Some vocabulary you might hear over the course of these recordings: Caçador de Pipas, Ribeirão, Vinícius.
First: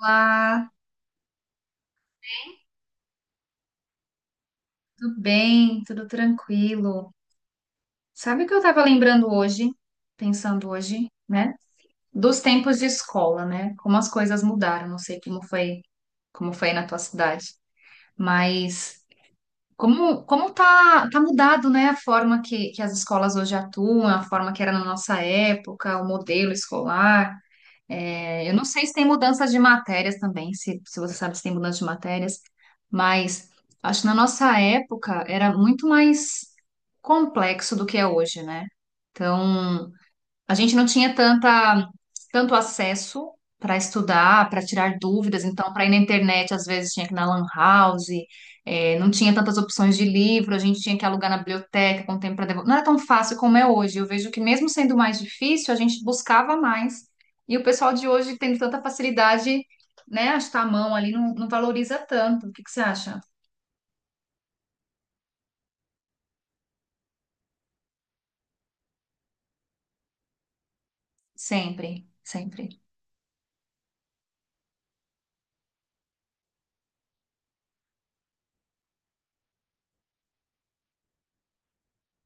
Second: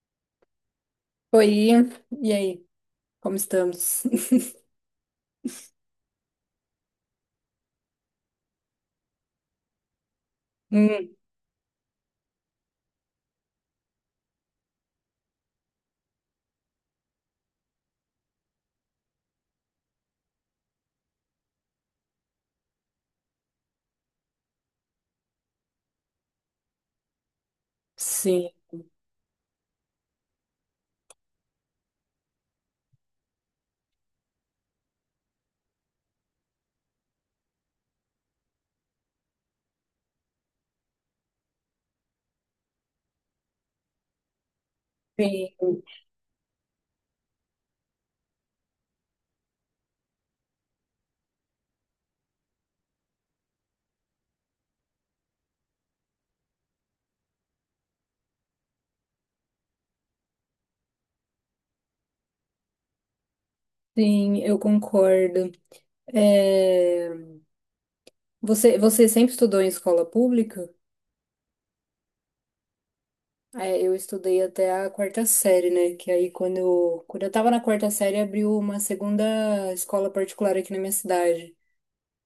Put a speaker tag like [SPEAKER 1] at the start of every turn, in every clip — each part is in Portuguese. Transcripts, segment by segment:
[SPEAKER 1] Olá,
[SPEAKER 2] Oi, e aí? Como estamos?
[SPEAKER 1] tudo bem? Tudo tranquilo? Sabe o que eu estava lembrando hoje, pensando hoje,
[SPEAKER 2] Hum,
[SPEAKER 1] né? Dos tempos de escola, né? Como as coisas mudaram, não sei como foi na tua cidade, mas como tá mudado, né? A forma que as escolas hoje atuam, a forma que era na nossa época, o modelo escolar. É,
[SPEAKER 2] sim,
[SPEAKER 1] eu não sei se tem mudanças de matérias também, se você sabe se tem mudança de matérias, mas acho que na nossa época era muito mais complexo do que é hoje, né? Então, a gente não tinha tanta, tanto acesso para estudar, para tirar dúvidas,
[SPEAKER 2] sim,
[SPEAKER 1] então, para ir na internet, às vezes tinha que ir na Lan House. Não tinha tantas opções de livro, a gente tinha que alugar na biblioteca com tempo para devolver. Não era tão fácil como é hoje. Eu vejo que, mesmo sendo mais difícil, a gente buscava mais. E o pessoal de hoje, tendo tanta facilidade, né, acho que tá a mão ali, não valoriza tanto. O que que você acha?
[SPEAKER 2] sim, eu concordo. É, Você sempre estudou em escola pública?
[SPEAKER 1] Sempre, sempre.
[SPEAKER 2] É, eu estudei até a quarta série, né? Que aí quando eu tava na quarta série, abriu uma segunda escola particular aqui na minha cidade.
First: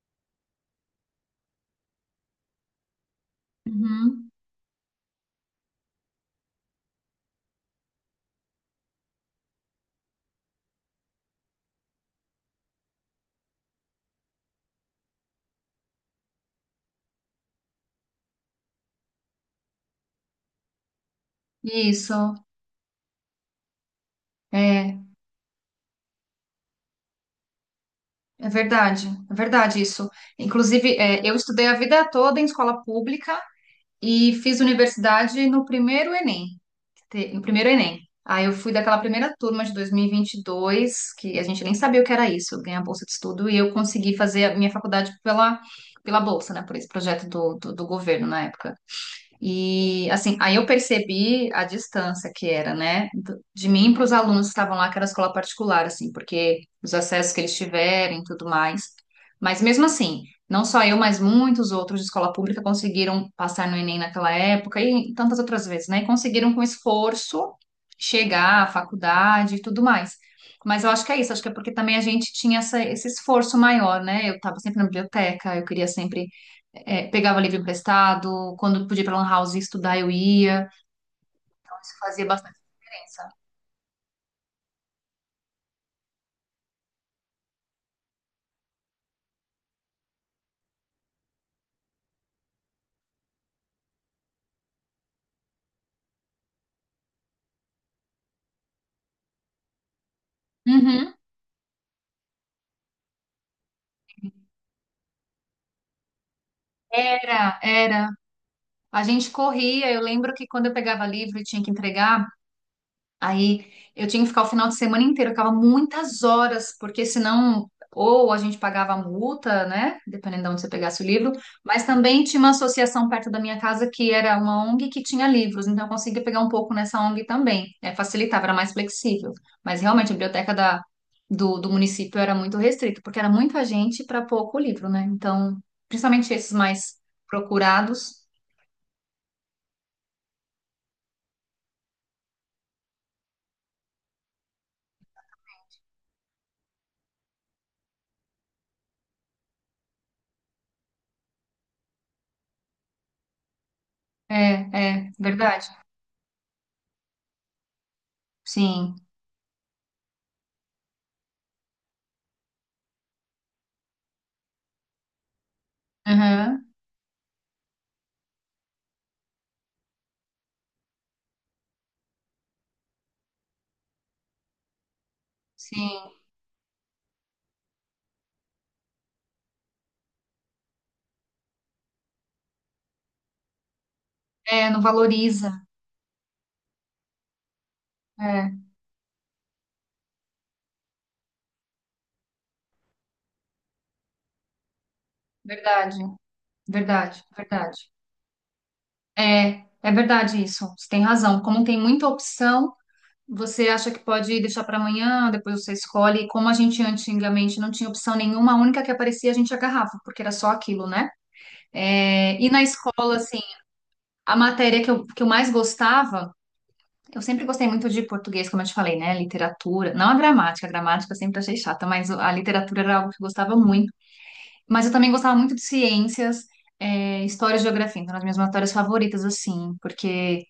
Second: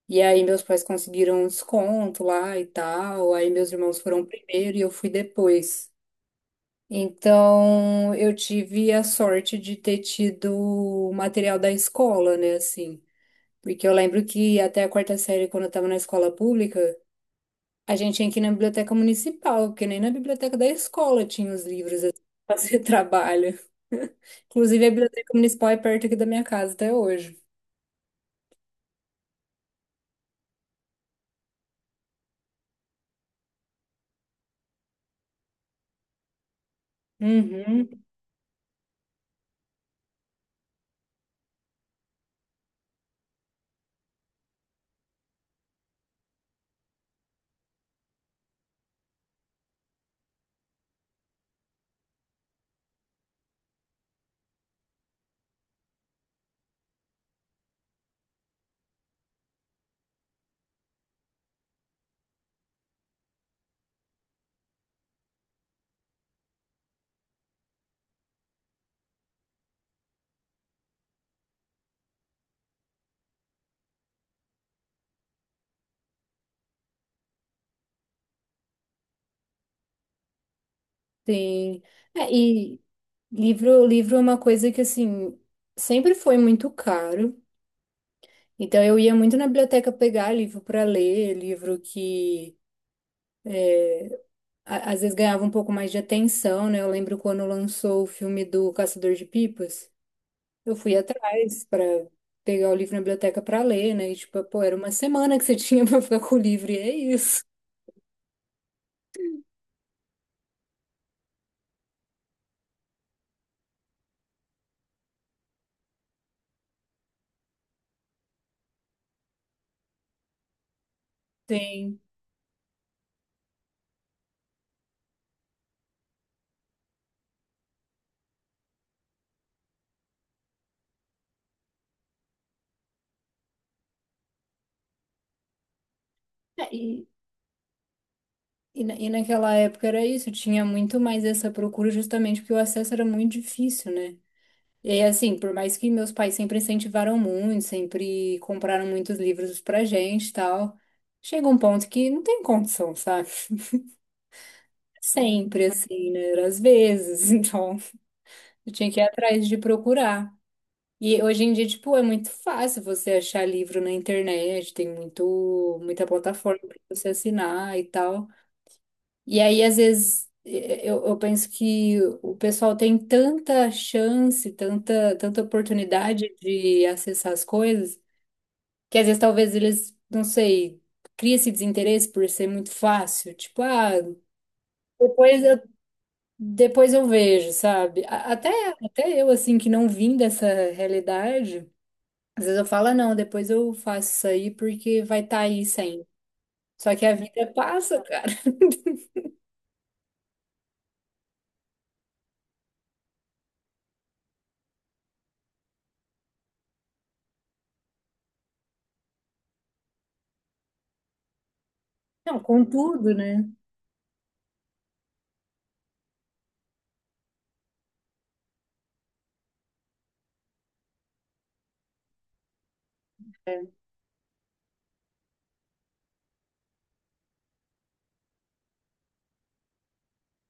[SPEAKER 2] E aí meus pais conseguiram um desconto lá e tal. Aí meus irmãos foram
[SPEAKER 1] Uhum.
[SPEAKER 2] primeiro e eu fui depois. Então, eu tive a sorte de ter tido material da escola, né, assim. Porque eu lembro que até a quarta série, quando eu estava na escola pública, a gente tinha que ir na biblioteca municipal, porque nem na biblioteca da escola tinha os livros assim,
[SPEAKER 1] Isso.
[SPEAKER 2] pra fazer trabalho. Inclusive, a
[SPEAKER 1] É.
[SPEAKER 2] biblioteca municipal é perto aqui da minha casa até hoje.
[SPEAKER 1] É verdade isso. Inclusive, é, eu estudei a vida toda em escola pública e fiz universidade no primeiro Enem, no primeiro Enem.
[SPEAKER 2] Uhum,
[SPEAKER 1] Aí eu fui daquela primeira turma de dois mil e vinte e dois, que a gente nem sabia o que era isso, ganhar bolsa de estudo, e eu consegui fazer a minha faculdade pela, pela bolsa, né, por esse projeto do governo na época. E assim, aí eu percebi a distância que era, né, de mim para os alunos que estavam lá, que era escola particular, assim, porque os acessos que eles tiverem e tudo mais. Mas mesmo assim, não só eu, mas muitos outros de escola pública conseguiram passar no Enem naquela época e tantas outras vezes, né? E conseguiram com esforço chegar à faculdade e tudo mais. Mas eu acho que é isso, acho que é porque também a gente tinha esse esforço maior, né? Eu estava sempre na biblioteca, eu queria sempre é, pegava livro emprestado, quando podia ir pra Lan House estudar, eu ia. Então,
[SPEAKER 2] sim.
[SPEAKER 1] isso fazia
[SPEAKER 2] É,
[SPEAKER 1] bastante
[SPEAKER 2] e
[SPEAKER 1] diferença.
[SPEAKER 2] livro, livro é uma coisa que, assim, sempre foi muito caro. Então eu ia muito na biblioteca pegar livro para ler, livro que às vezes ganhava um pouco mais de atenção, né? Eu lembro quando lançou o filme do Caçador de Pipas, eu fui
[SPEAKER 1] Uhum.
[SPEAKER 2] atrás para pegar o livro na biblioteca para ler, né? E tipo, pô, era uma semana que você tinha para ficar com o livro, e é isso.
[SPEAKER 1] Era, era. A gente corria. Eu lembro que quando eu pegava livro e tinha que entregar, aí eu tinha que ficar o final de semana inteiro, eu ficava muitas horas, porque senão ou a gente pagava a multa, né? Dependendo de onde você pegasse o livro, mas
[SPEAKER 2] Sim.
[SPEAKER 1] também tinha uma associação perto da minha casa que era uma ONG que tinha livros, então eu conseguia pegar um pouco nessa ONG também. É, facilitava, era mais flexível. Mas realmente a biblioteca da, do município era muito restrita, porque era muita gente para pouco livro, né? Então, principalmente esses
[SPEAKER 2] É,
[SPEAKER 1] mais procurados.
[SPEAKER 2] E naquela época era isso, tinha muito mais essa procura justamente porque o acesso era muito difícil, né? E assim, por mais que meus pais sempre incentivaram muito, sempre compraram muitos livros pra gente e tal, chega um ponto que não tem condição, sabe?
[SPEAKER 1] É, é, verdade.
[SPEAKER 2] Sempre assim, né? Era Às vezes, então eu tinha
[SPEAKER 1] Sim.
[SPEAKER 2] que ir atrás de procurar. E hoje em dia, tipo, é muito fácil você achar livro na internet, tem muito, muita plataforma
[SPEAKER 1] Aham.
[SPEAKER 2] pra você assinar e tal. E aí, às vezes, eu penso que o pessoal tem tanta chance, tanta, tanta
[SPEAKER 1] Sim.
[SPEAKER 2] oportunidade de acessar as coisas, que às vezes talvez eles, não sei, cria esse desinteresse por ser muito fácil. Tipo, ah,
[SPEAKER 1] É, não
[SPEAKER 2] depois eu,
[SPEAKER 1] valoriza.
[SPEAKER 2] depois eu vejo, sabe? A- Até,
[SPEAKER 1] É,
[SPEAKER 2] até eu, assim, que não vim dessa realidade, às vezes eu falo, "Ah, não, depois eu faço isso aí porque vai estar aí
[SPEAKER 1] verdade,
[SPEAKER 2] sempre." Só que a
[SPEAKER 1] verdade,
[SPEAKER 2] vida
[SPEAKER 1] verdade.
[SPEAKER 2] passa, cara.
[SPEAKER 1] É, é verdade isso. Você tem razão. Como tem muita opção, você acha que pode deixar para amanhã, depois você escolhe. E como a gente antigamente não tinha opção nenhuma, a única que aparecia a gente agarrava, porque era só aquilo, né? É,
[SPEAKER 2] Não,
[SPEAKER 1] e na
[SPEAKER 2] com tudo,
[SPEAKER 1] escola, assim,
[SPEAKER 2] né?
[SPEAKER 1] a matéria que eu mais gostava, eu sempre gostei muito de português, como eu te falei, né? Literatura, não a gramática, a gramática eu sempre achei chata, mas a literatura era algo que eu gostava
[SPEAKER 2] É.
[SPEAKER 1] muito. Mas eu também gostava muito de ciências, é, história e geografia, então eram as minhas matérias favoritas, assim, porque,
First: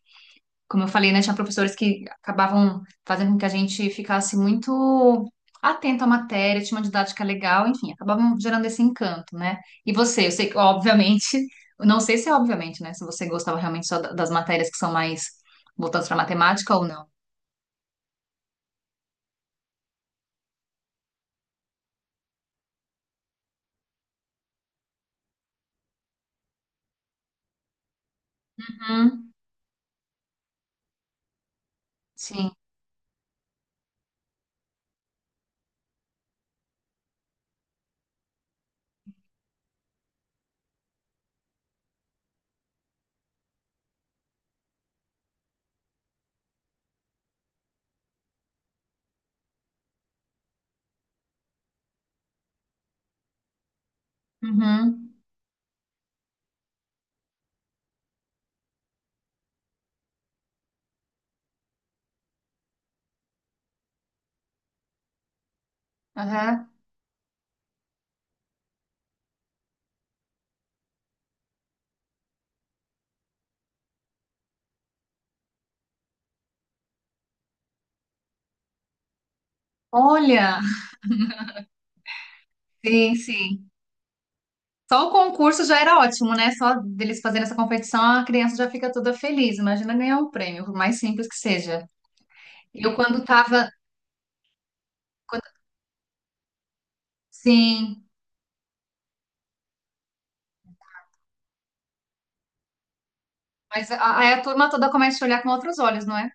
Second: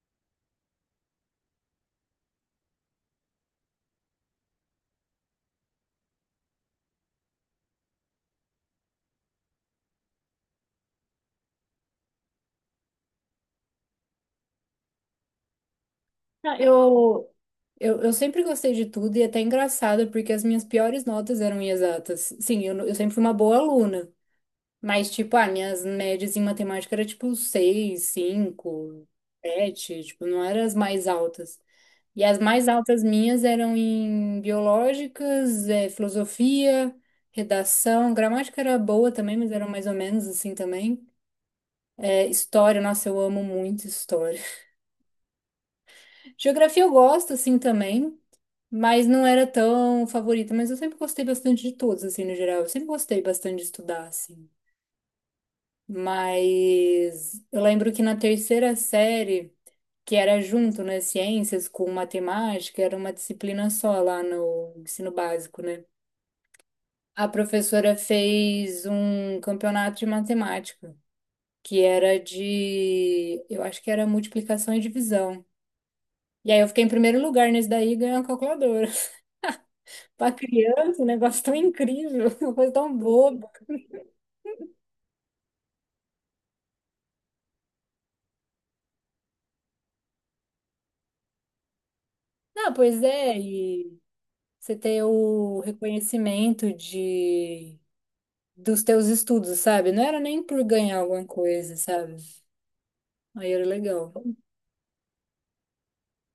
[SPEAKER 1] como eu falei, né, tinha professores que acabavam fazendo com que a gente ficasse muito atento à matéria, tinha uma didática legal, enfim, acabavam gerando esse encanto, né? E você, eu sei que, obviamente, eu não sei se é obviamente, né, se você gostava realmente só das matérias que são mais voltadas para
[SPEAKER 2] Ah,
[SPEAKER 1] matemática ou não.
[SPEAKER 2] Eu sempre gostei de tudo e é até engraçado, porque as minhas piores notas eram em exatas. Sim, eu sempre fui uma boa aluna, mas, tipo, ah, minhas médias em matemática era tipo 6 cinco
[SPEAKER 1] Uhum,
[SPEAKER 2] 7 tipo, não eram as mais altas. E as
[SPEAKER 1] sim.
[SPEAKER 2] mais altas minhas eram em biológicas, filosofia, redação, gramática era boa também, mas era mais ou menos assim também. História, nossa, eu amo muito história. Geografia eu gosto, assim, também, mas não era tão favorita. Mas eu sempre gostei bastante de todos, assim, no geral. Eu sempre gostei bastante de estudar, assim.
[SPEAKER 1] Uhum.
[SPEAKER 2] Mas eu lembro que na terceira série, que era junto, né, ciências com matemática, era uma disciplina só lá no ensino básico, né?
[SPEAKER 1] Aham.
[SPEAKER 2] A professora fez um campeonato de matemática, que era de, eu acho que era multiplicação e divisão. E aí eu fiquei em primeiro lugar nesse daí e ganhei uma calculadora. Pra
[SPEAKER 1] Olha,
[SPEAKER 2] criança, um negócio tão incrível, uma coisa tão
[SPEAKER 1] sim,
[SPEAKER 2] boba.
[SPEAKER 1] sim. Só o concurso já era ótimo, né? Só deles fazerem essa competição, a criança já fica toda feliz. Imagina ganhar um prêmio, por mais simples que seja.
[SPEAKER 2] Não,
[SPEAKER 1] Eu
[SPEAKER 2] pois
[SPEAKER 1] quando
[SPEAKER 2] é,
[SPEAKER 1] tava.
[SPEAKER 2] e você ter o
[SPEAKER 1] Quando-
[SPEAKER 2] reconhecimento de
[SPEAKER 1] Sim,
[SPEAKER 2] dos teus estudos, sabe? Não era nem por ganhar alguma coisa, sabe? Aí era
[SPEAKER 1] mas
[SPEAKER 2] legal.
[SPEAKER 1] aí a turma toda começa a te olhar com outros olhos, não é?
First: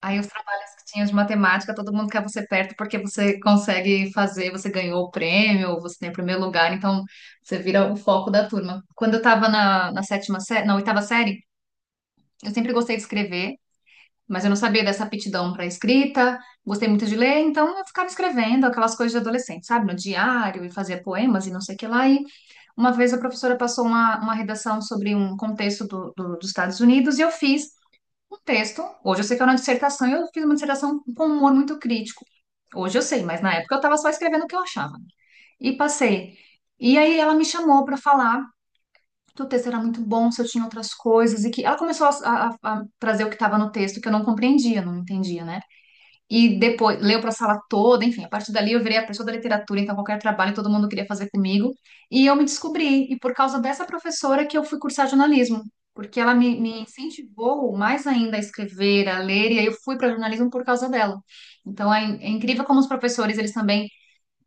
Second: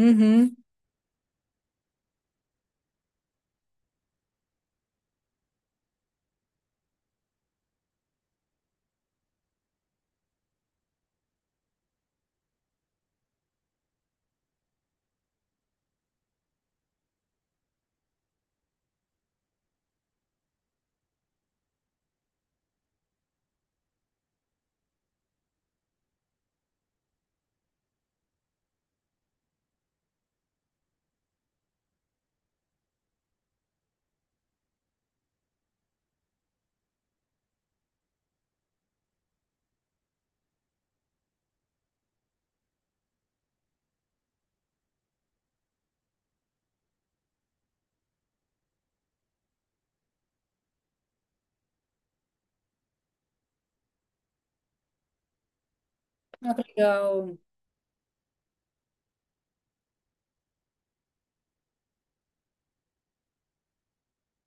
[SPEAKER 1] Aí os trabalhos que tinha de matemática, todo mundo quer você perto porque você consegue fazer, você ganhou o prêmio, você tem o primeiro lugar, então você vira o foco da turma. Quando eu tava na sétima série, na oitava série, eu sempre gostei de escrever. Mas eu não sabia dessa aptidão para escrita, gostei muito de ler, então eu ficava escrevendo aquelas coisas de adolescente, sabe? No diário e fazia poemas e não sei o que lá. E uma vez a professora passou uma redação sobre um contexto do, dos Estados Unidos e eu fiz um texto. Hoje eu sei que era uma dissertação, e eu fiz uma dissertação com um humor muito crítico. Hoje eu sei, mas na época eu estava só escrevendo o que eu achava. E passei. E aí ela me chamou para falar que o texto era muito bom, se eu tinha outras coisas, e que ela começou a trazer o que estava no texto que eu não compreendia, não entendia, né? E depois leu para a sala toda, enfim, a partir dali eu virei a pessoa da literatura, então qualquer trabalho todo mundo queria fazer comigo. E eu me descobri, e por causa dessa professora que eu fui cursar jornalismo, porque ela
[SPEAKER 2] Ah,
[SPEAKER 1] me,
[SPEAKER 2] que
[SPEAKER 1] me
[SPEAKER 2] legal.
[SPEAKER 1] incentivou mais ainda a escrever, a ler, e aí eu fui para jornalismo por causa dela. Então é, é incrível como os professores, eles também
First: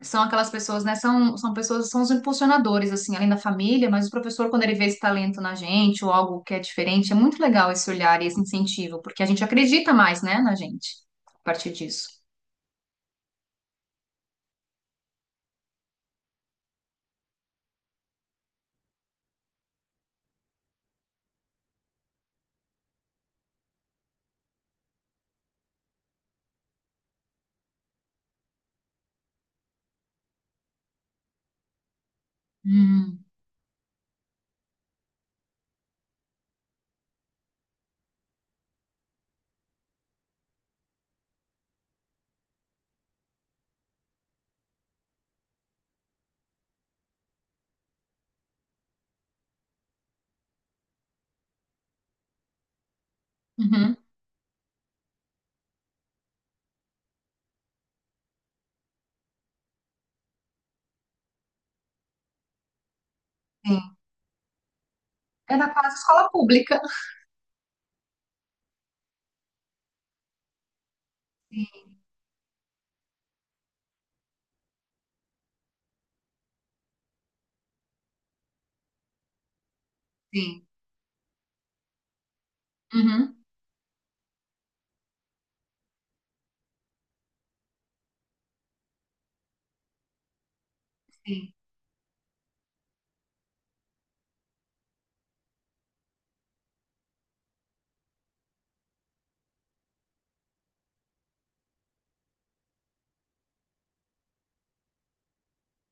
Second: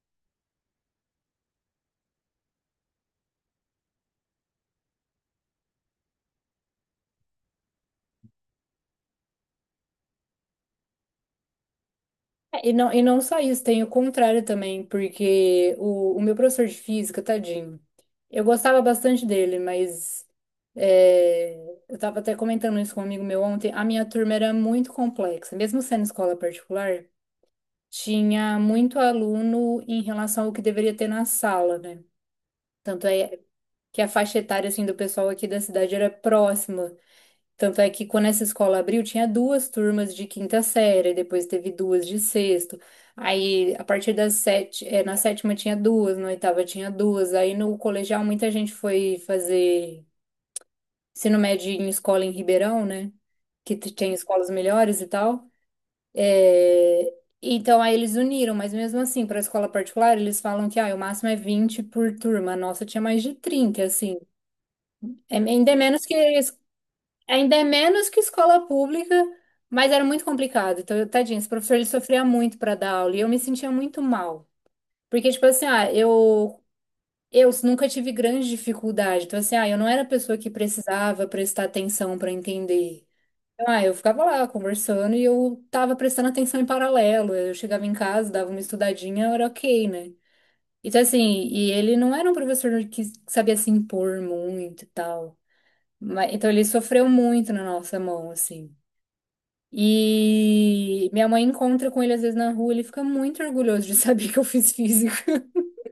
[SPEAKER 1] são aquelas pessoas, né? São, são pessoas, são os impulsionadores, assim, além da família, mas o professor, quando ele vê esse talento na gente ou algo que é diferente, é muito legal esse olhar e esse incentivo, porque a gente acredita mais, né, na gente, a partir disso.
[SPEAKER 2] É. E não só isso, tem o contrário também, porque o meu professor de física, tadinho, eu gostava bastante dele, mas é, eu estava até comentando isso com um amigo meu ontem, a minha turma era muito complexa, mesmo sendo escola particular, tinha muito aluno em relação ao que deveria ter na sala, né? Tanto
[SPEAKER 1] Hum.
[SPEAKER 2] é que a faixa etária, assim, do pessoal aqui da cidade era próxima. Tanto é que quando essa escola abriu, tinha duas turmas de quinta série, depois teve duas de sexto. Aí, a partir das sete, na sétima tinha duas, na oitava tinha duas. Aí, no colegial, muita gente foi fazer ensino médio em escola em Ribeirão, né? Que
[SPEAKER 1] Uhum.
[SPEAKER 2] tem escolas melhores e tal. Eh, Então, aí eles uniram, mas mesmo assim, para a escola particular, eles falam que ah, o máximo é 20 por turma. A nossa tinha mais de 30,
[SPEAKER 1] Sim.
[SPEAKER 2] assim. É,
[SPEAKER 1] É da
[SPEAKER 2] ainda é
[SPEAKER 1] quase
[SPEAKER 2] menos que a
[SPEAKER 1] escola pública.
[SPEAKER 2] Ainda é menos que escola pública, mas era muito complicado. Então, tadinho, esse professor ele
[SPEAKER 1] Sim,
[SPEAKER 2] sofria muito para dar aula e eu me sentia muito mal. Porque, tipo assim, ah, eu nunca tive grande dificuldade. Então, assim, ah, eu não era a pessoa que
[SPEAKER 1] sim.
[SPEAKER 2] precisava prestar atenção para entender.
[SPEAKER 1] Uhum.
[SPEAKER 2] Então, ah, eu ficava lá conversando e eu tava prestando atenção em paralelo. Eu chegava em casa, dava uma estudadinha, era ok, né? Então, assim,
[SPEAKER 1] Sim.
[SPEAKER 2] e ele não era um professor que sabia se impor muito e tal. Mas, então, ele sofreu muito na nossa mão, assim. E minha mãe encontra com ele às vezes na rua, ele fica muito orgulhoso de saber que eu fiz física.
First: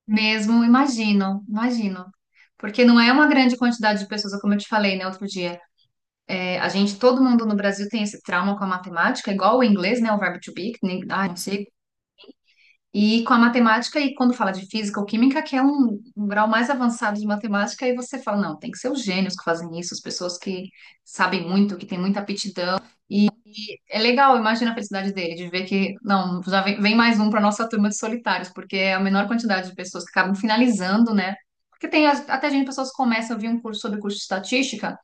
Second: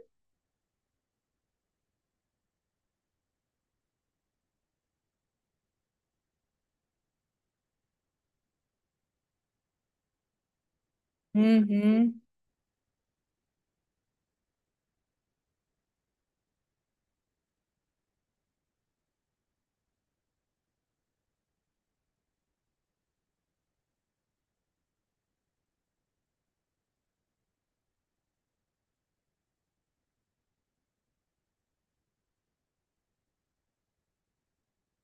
[SPEAKER 1] Mesmo, imagino, imagino. Porque não é uma grande quantidade de pessoas, como eu te falei, né, outro dia. É, a gente, todo mundo no Brasil tem esse trauma com a matemática, igual o inglês, né, o verbo to be, que nem, ah, não sei.
[SPEAKER 2] Uhum.
[SPEAKER 1] E com a matemática, e quando fala de física ou química, que é um, um grau mais avançado de matemática, aí você fala, não, tem que ser os gênios que fazem isso, as pessoas que sabem muito, que têm muita aptidão. E é legal, imagina a felicidade dele, de ver que, não, já vem, vem mais um para nossa turma de solitários, porque é a menor quantidade de pessoas que acabam finalizando, né? Porque tem até gente, pessoas que começam, eu vi um curso sobre curso de estatística,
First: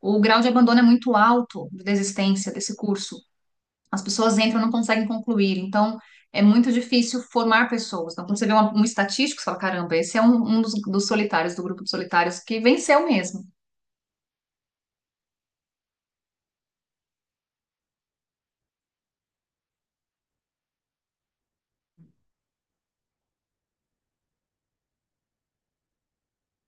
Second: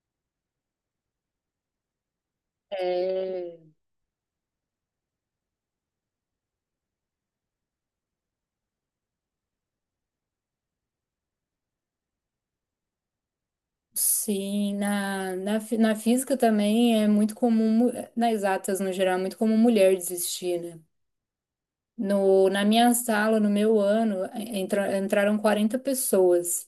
[SPEAKER 1] o grau de abandono é muito alto, de desistência desse curso.
[SPEAKER 2] É,
[SPEAKER 1] As pessoas entram e não conseguem concluir. Então, é muito difícil formar pessoas. Então, quando você vê um estatístico, você fala, caramba, esse é um, um dos solitários, do grupo de solitários, que venceu mesmo.
[SPEAKER 2] sim, na física também é muito comum, nas exatas no geral, é muito comum mulher desistir, né? No, na minha sala, no meu ano, entraram 40 pessoas.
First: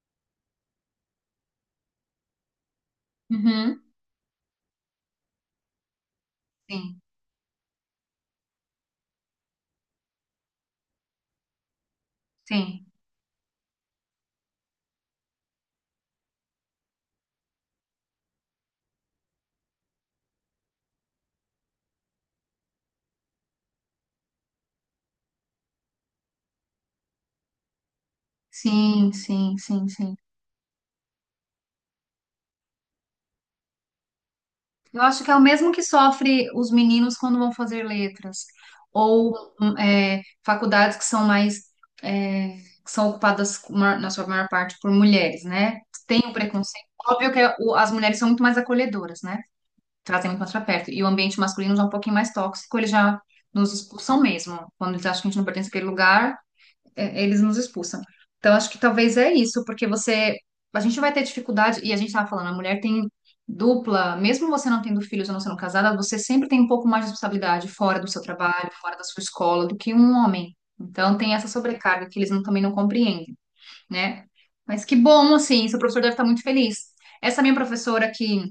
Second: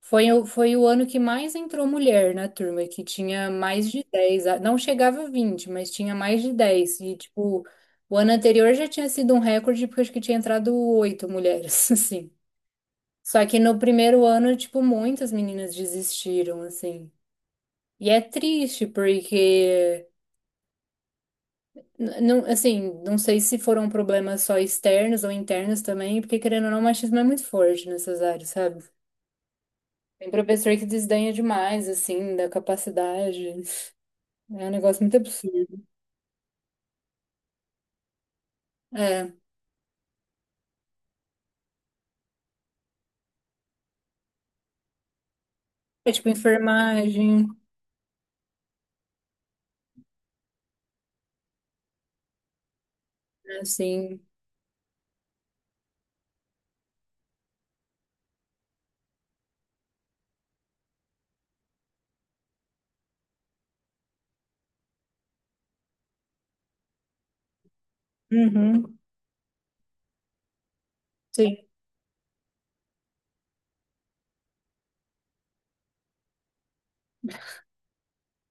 [SPEAKER 2] Foi o ano que mais entrou mulher na turma, que tinha
[SPEAKER 1] Uhum.
[SPEAKER 2] mais de 10 não chegava a 20, mas tinha mais de 10.
[SPEAKER 1] Sim,
[SPEAKER 2] E, tipo, o ano anterior já tinha sido um recorde, porque acho que tinha entrado oito mulheres, assim.
[SPEAKER 1] sim,
[SPEAKER 2] Só que no primeiro ano, tipo, muitas meninas desistiram, assim. E é triste, porque, não, assim, não sei se foram problemas só externos ou internos também, porque, querendo ou não, o machismo é muito forte nessas áreas, sabe?
[SPEAKER 1] sim, sim, sim, sim.
[SPEAKER 2] Tem professor que desdenha demais, assim, da capacidade. É um
[SPEAKER 1] Eu
[SPEAKER 2] negócio muito
[SPEAKER 1] acho que é o mesmo que
[SPEAKER 2] absurdo.
[SPEAKER 1] sofre os meninos quando vão fazer letras, ou
[SPEAKER 2] É,
[SPEAKER 1] é, faculdades que são mais, é, que são ocupadas na sua maior parte por mulheres, né?
[SPEAKER 2] é
[SPEAKER 1] Tem
[SPEAKER 2] tipo
[SPEAKER 1] o preconceito. Óbvio que
[SPEAKER 2] enfermagem,
[SPEAKER 1] é as mulheres são muito mais acolhedoras, né? Trazem muito mais pra perto. E o ambiente masculino já é um pouquinho mais tóxico, eles já nos expulsam
[SPEAKER 2] assim.
[SPEAKER 1] mesmo. Quando eles acham que a gente não pertence àquele lugar, é, eles nos expulsam. Então, acho que talvez é isso, porque você. A gente vai ter dificuldade, e a gente estava falando, a mulher tem dupla, mesmo você não tendo filhos ou não sendo casada, você sempre tem um pouco mais de responsabilidade fora do seu trabalho, fora
[SPEAKER 2] Uhum,
[SPEAKER 1] da sua escola, do que um homem. Então, tem essa
[SPEAKER 2] sim.
[SPEAKER 1] sobrecarga que eles também não compreendem, né? Mas que bom, assim, seu professor deve estar muito feliz. Essa minha professora que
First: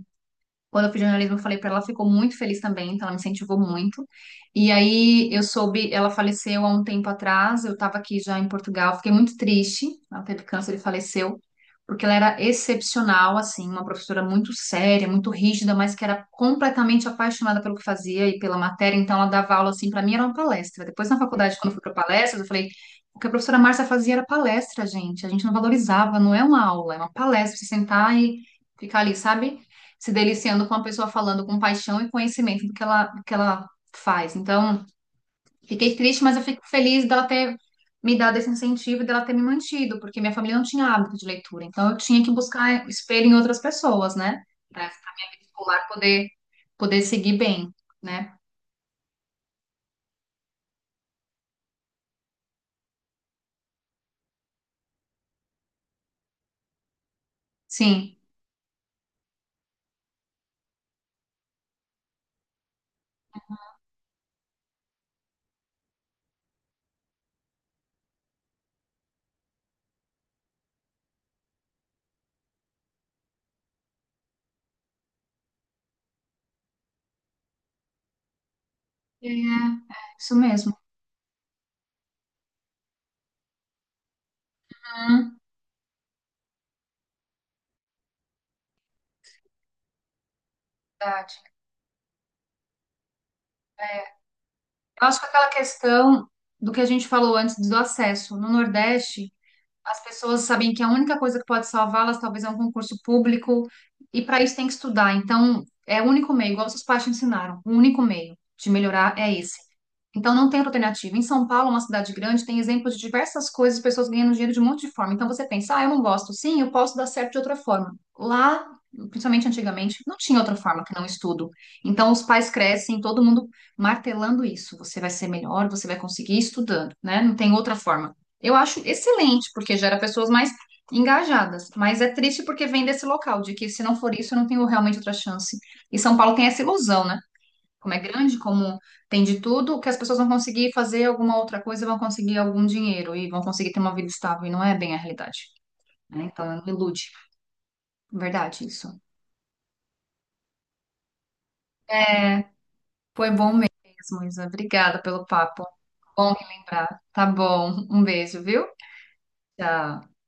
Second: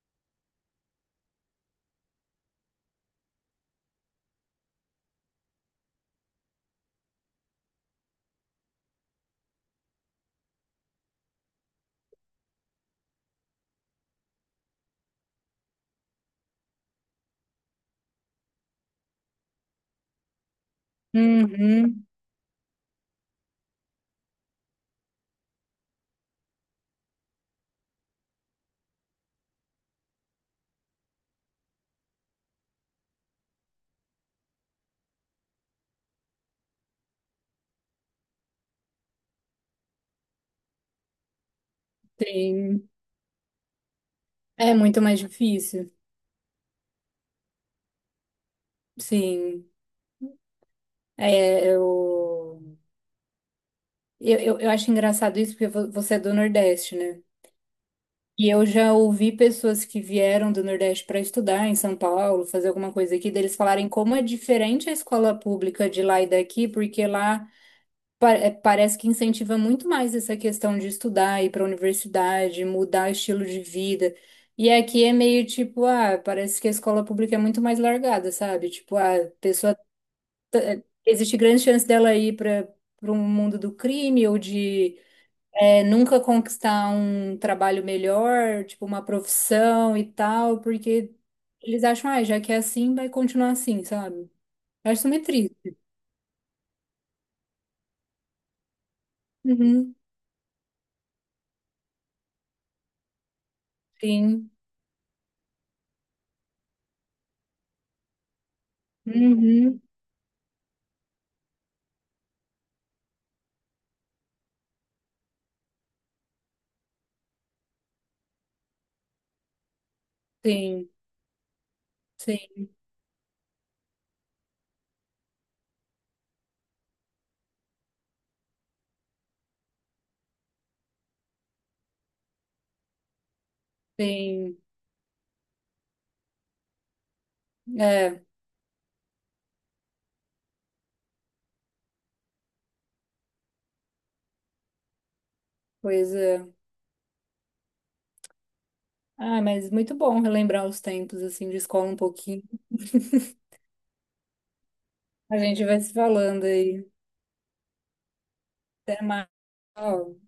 [SPEAKER 1] quando eu fiz jornalismo, eu falei pra ela, ela ficou muito feliz também, então ela me incentivou muito. E aí eu soube, ela faleceu há um tempo atrás, eu estava aqui já em Portugal, fiquei muito triste, ela teve câncer e faleceu, porque ela era excepcional, assim, uma professora muito séria, muito rígida, mas que era completamente apaixonada pelo que fazia e pela matéria, então ela dava aula, assim, pra mim era uma palestra. Depois na faculdade, quando eu fui para
[SPEAKER 2] Uhum,
[SPEAKER 1] palestras, eu falei, o que a professora Márcia fazia era palestra, gente, a gente não valorizava, não é uma aula, é uma palestra, você sentar e ficar ali, sabe? Se deliciando com a pessoa falando com paixão e conhecimento do que ela, faz. Então, fiquei triste, mas eu fico feliz dela ter me dado esse incentivo e dela ter me mantido, porque minha família não tinha hábito de leitura. Então, eu tinha que buscar
[SPEAKER 2] sim.
[SPEAKER 1] espelho em outras pessoas, né?
[SPEAKER 2] É
[SPEAKER 1] Para
[SPEAKER 2] muito mais
[SPEAKER 1] minha vida escolar
[SPEAKER 2] difícil.
[SPEAKER 1] poder, poder seguir bem, né?
[SPEAKER 2] Sim. É, eu, eu acho engraçado isso porque você é do Nordeste, né?
[SPEAKER 1] Sim.
[SPEAKER 2] E eu já ouvi pessoas que vieram do Nordeste para estudar em São Paulo, fazer alguma coisa aqui, deles falarem como é diferente a escola pública de lá e daqui, porque lá parece que incentiva muito mais essa questão de estudar, ir para a universidade, mudar o estilo de vida. E aqui é meio tipo, ah, parece que a escola pública é muito mais largada, sabe? Tipo, ah, a
[SPEAKER 1] É,
[SPEAKER 2] pessoa,
[SPEAKER 1] é isso mesmo.
[SPEAKER 2] existe grande chance dela ir para um mundo do crime ou de
[SPEAKER 1] Hum,
[SPEAKER 2] nunca conquistar um trabalho melhor, tipo uma profissão e tal, porque
[SPEAKER 1] verdade.
[SPEAKER 2] eles acham, ah, já que é assim, vai continuar assim, sabe? Eu acho
[SPEAKER 1] Eu
[SPEAKER 2] isso
[SPEAKER 1] acho
[SPEAKER 2] meio
[SPEAKER 1] que aquela
[SPEAKER 2] triste.
[SPEAKER 1] questão do que a gente falou antes do acesso no Nordeste,
[SPEAKER 2] Uhum,
[SPEAKER 1] as pessoas sabem que a única coisa que pode salvá-las talvez é um concurso público, e para
[SPEAKER 2] sim.
[SPEAKER 1] isso tem que estudar. Então, é o único meio, igual seus pais te ensinaram, o único meio de melhorar é esse.
[SPEAKER 2] Uhum,
[SPEAKER 1] Então não tem outra alternativa. Em São Paulo, uma cidade grande, tem exemplos de diversas coisas, pessoas ganhando dinheiro de um monte de forma. Então você pensa, ah, eu não gosto. Sim, eu posso dar certo de outra forma. Lá, principalmente antigamente, não tinha outra forma
[SPEAKER 2] sim.
[SPEAKER 1] que não estudo. Então os pais
[SPEAKER 2] Sim.
[SPEAKER 1] crescem, todo mundo martelando isso. Você vai ser melhor, você vai conseguir estudando, né? Não tem outra forma. Eu acho excelente, porque gera pessoas mais engajadas, mas é triste porque vem desse local, de que se não for isso, eu não
[SPEAKER 2] Sim.
[SPEAKER 1] tenho realmente outra chance. E São Paulo tem essa ilusão, né? Como é
[SPEAKER 2] É,
[SPEAKER 1] grande, como tem de tudo, que as pessoas vão conseguir fazer alguma outra coisa, vão conseguir algum dinheiro e vão conseguir ter uma vida estável, e não é bem a realidade,
[SPEAKER 2] pois
[SPEAKER 1] né? Então,
[SPEAKER 2] é.
[SPEAKER 1] não ilude. Verdade, isso.
[SPEAKER 2] Ah, mas muito bom relembrar os tempos, assim, de escola um pouquinho.
[SPEAKER 1] É, foi bom mesmo, Isa. Obrigada pelo
[SPEAKER 2] A gente
[SPEAKER 1] papo.
[SPEAKER 2] vai se
[SPEAKER 1] Bom
[SPEAKER 2] falando aí.
[SPEAKER 1] relembrar. Tá bom. Um beijo, viu?
[SPEAKER 2] Até mais.
[SPEAKER 1] Tchau.
[SPEAKER 2] Tchau.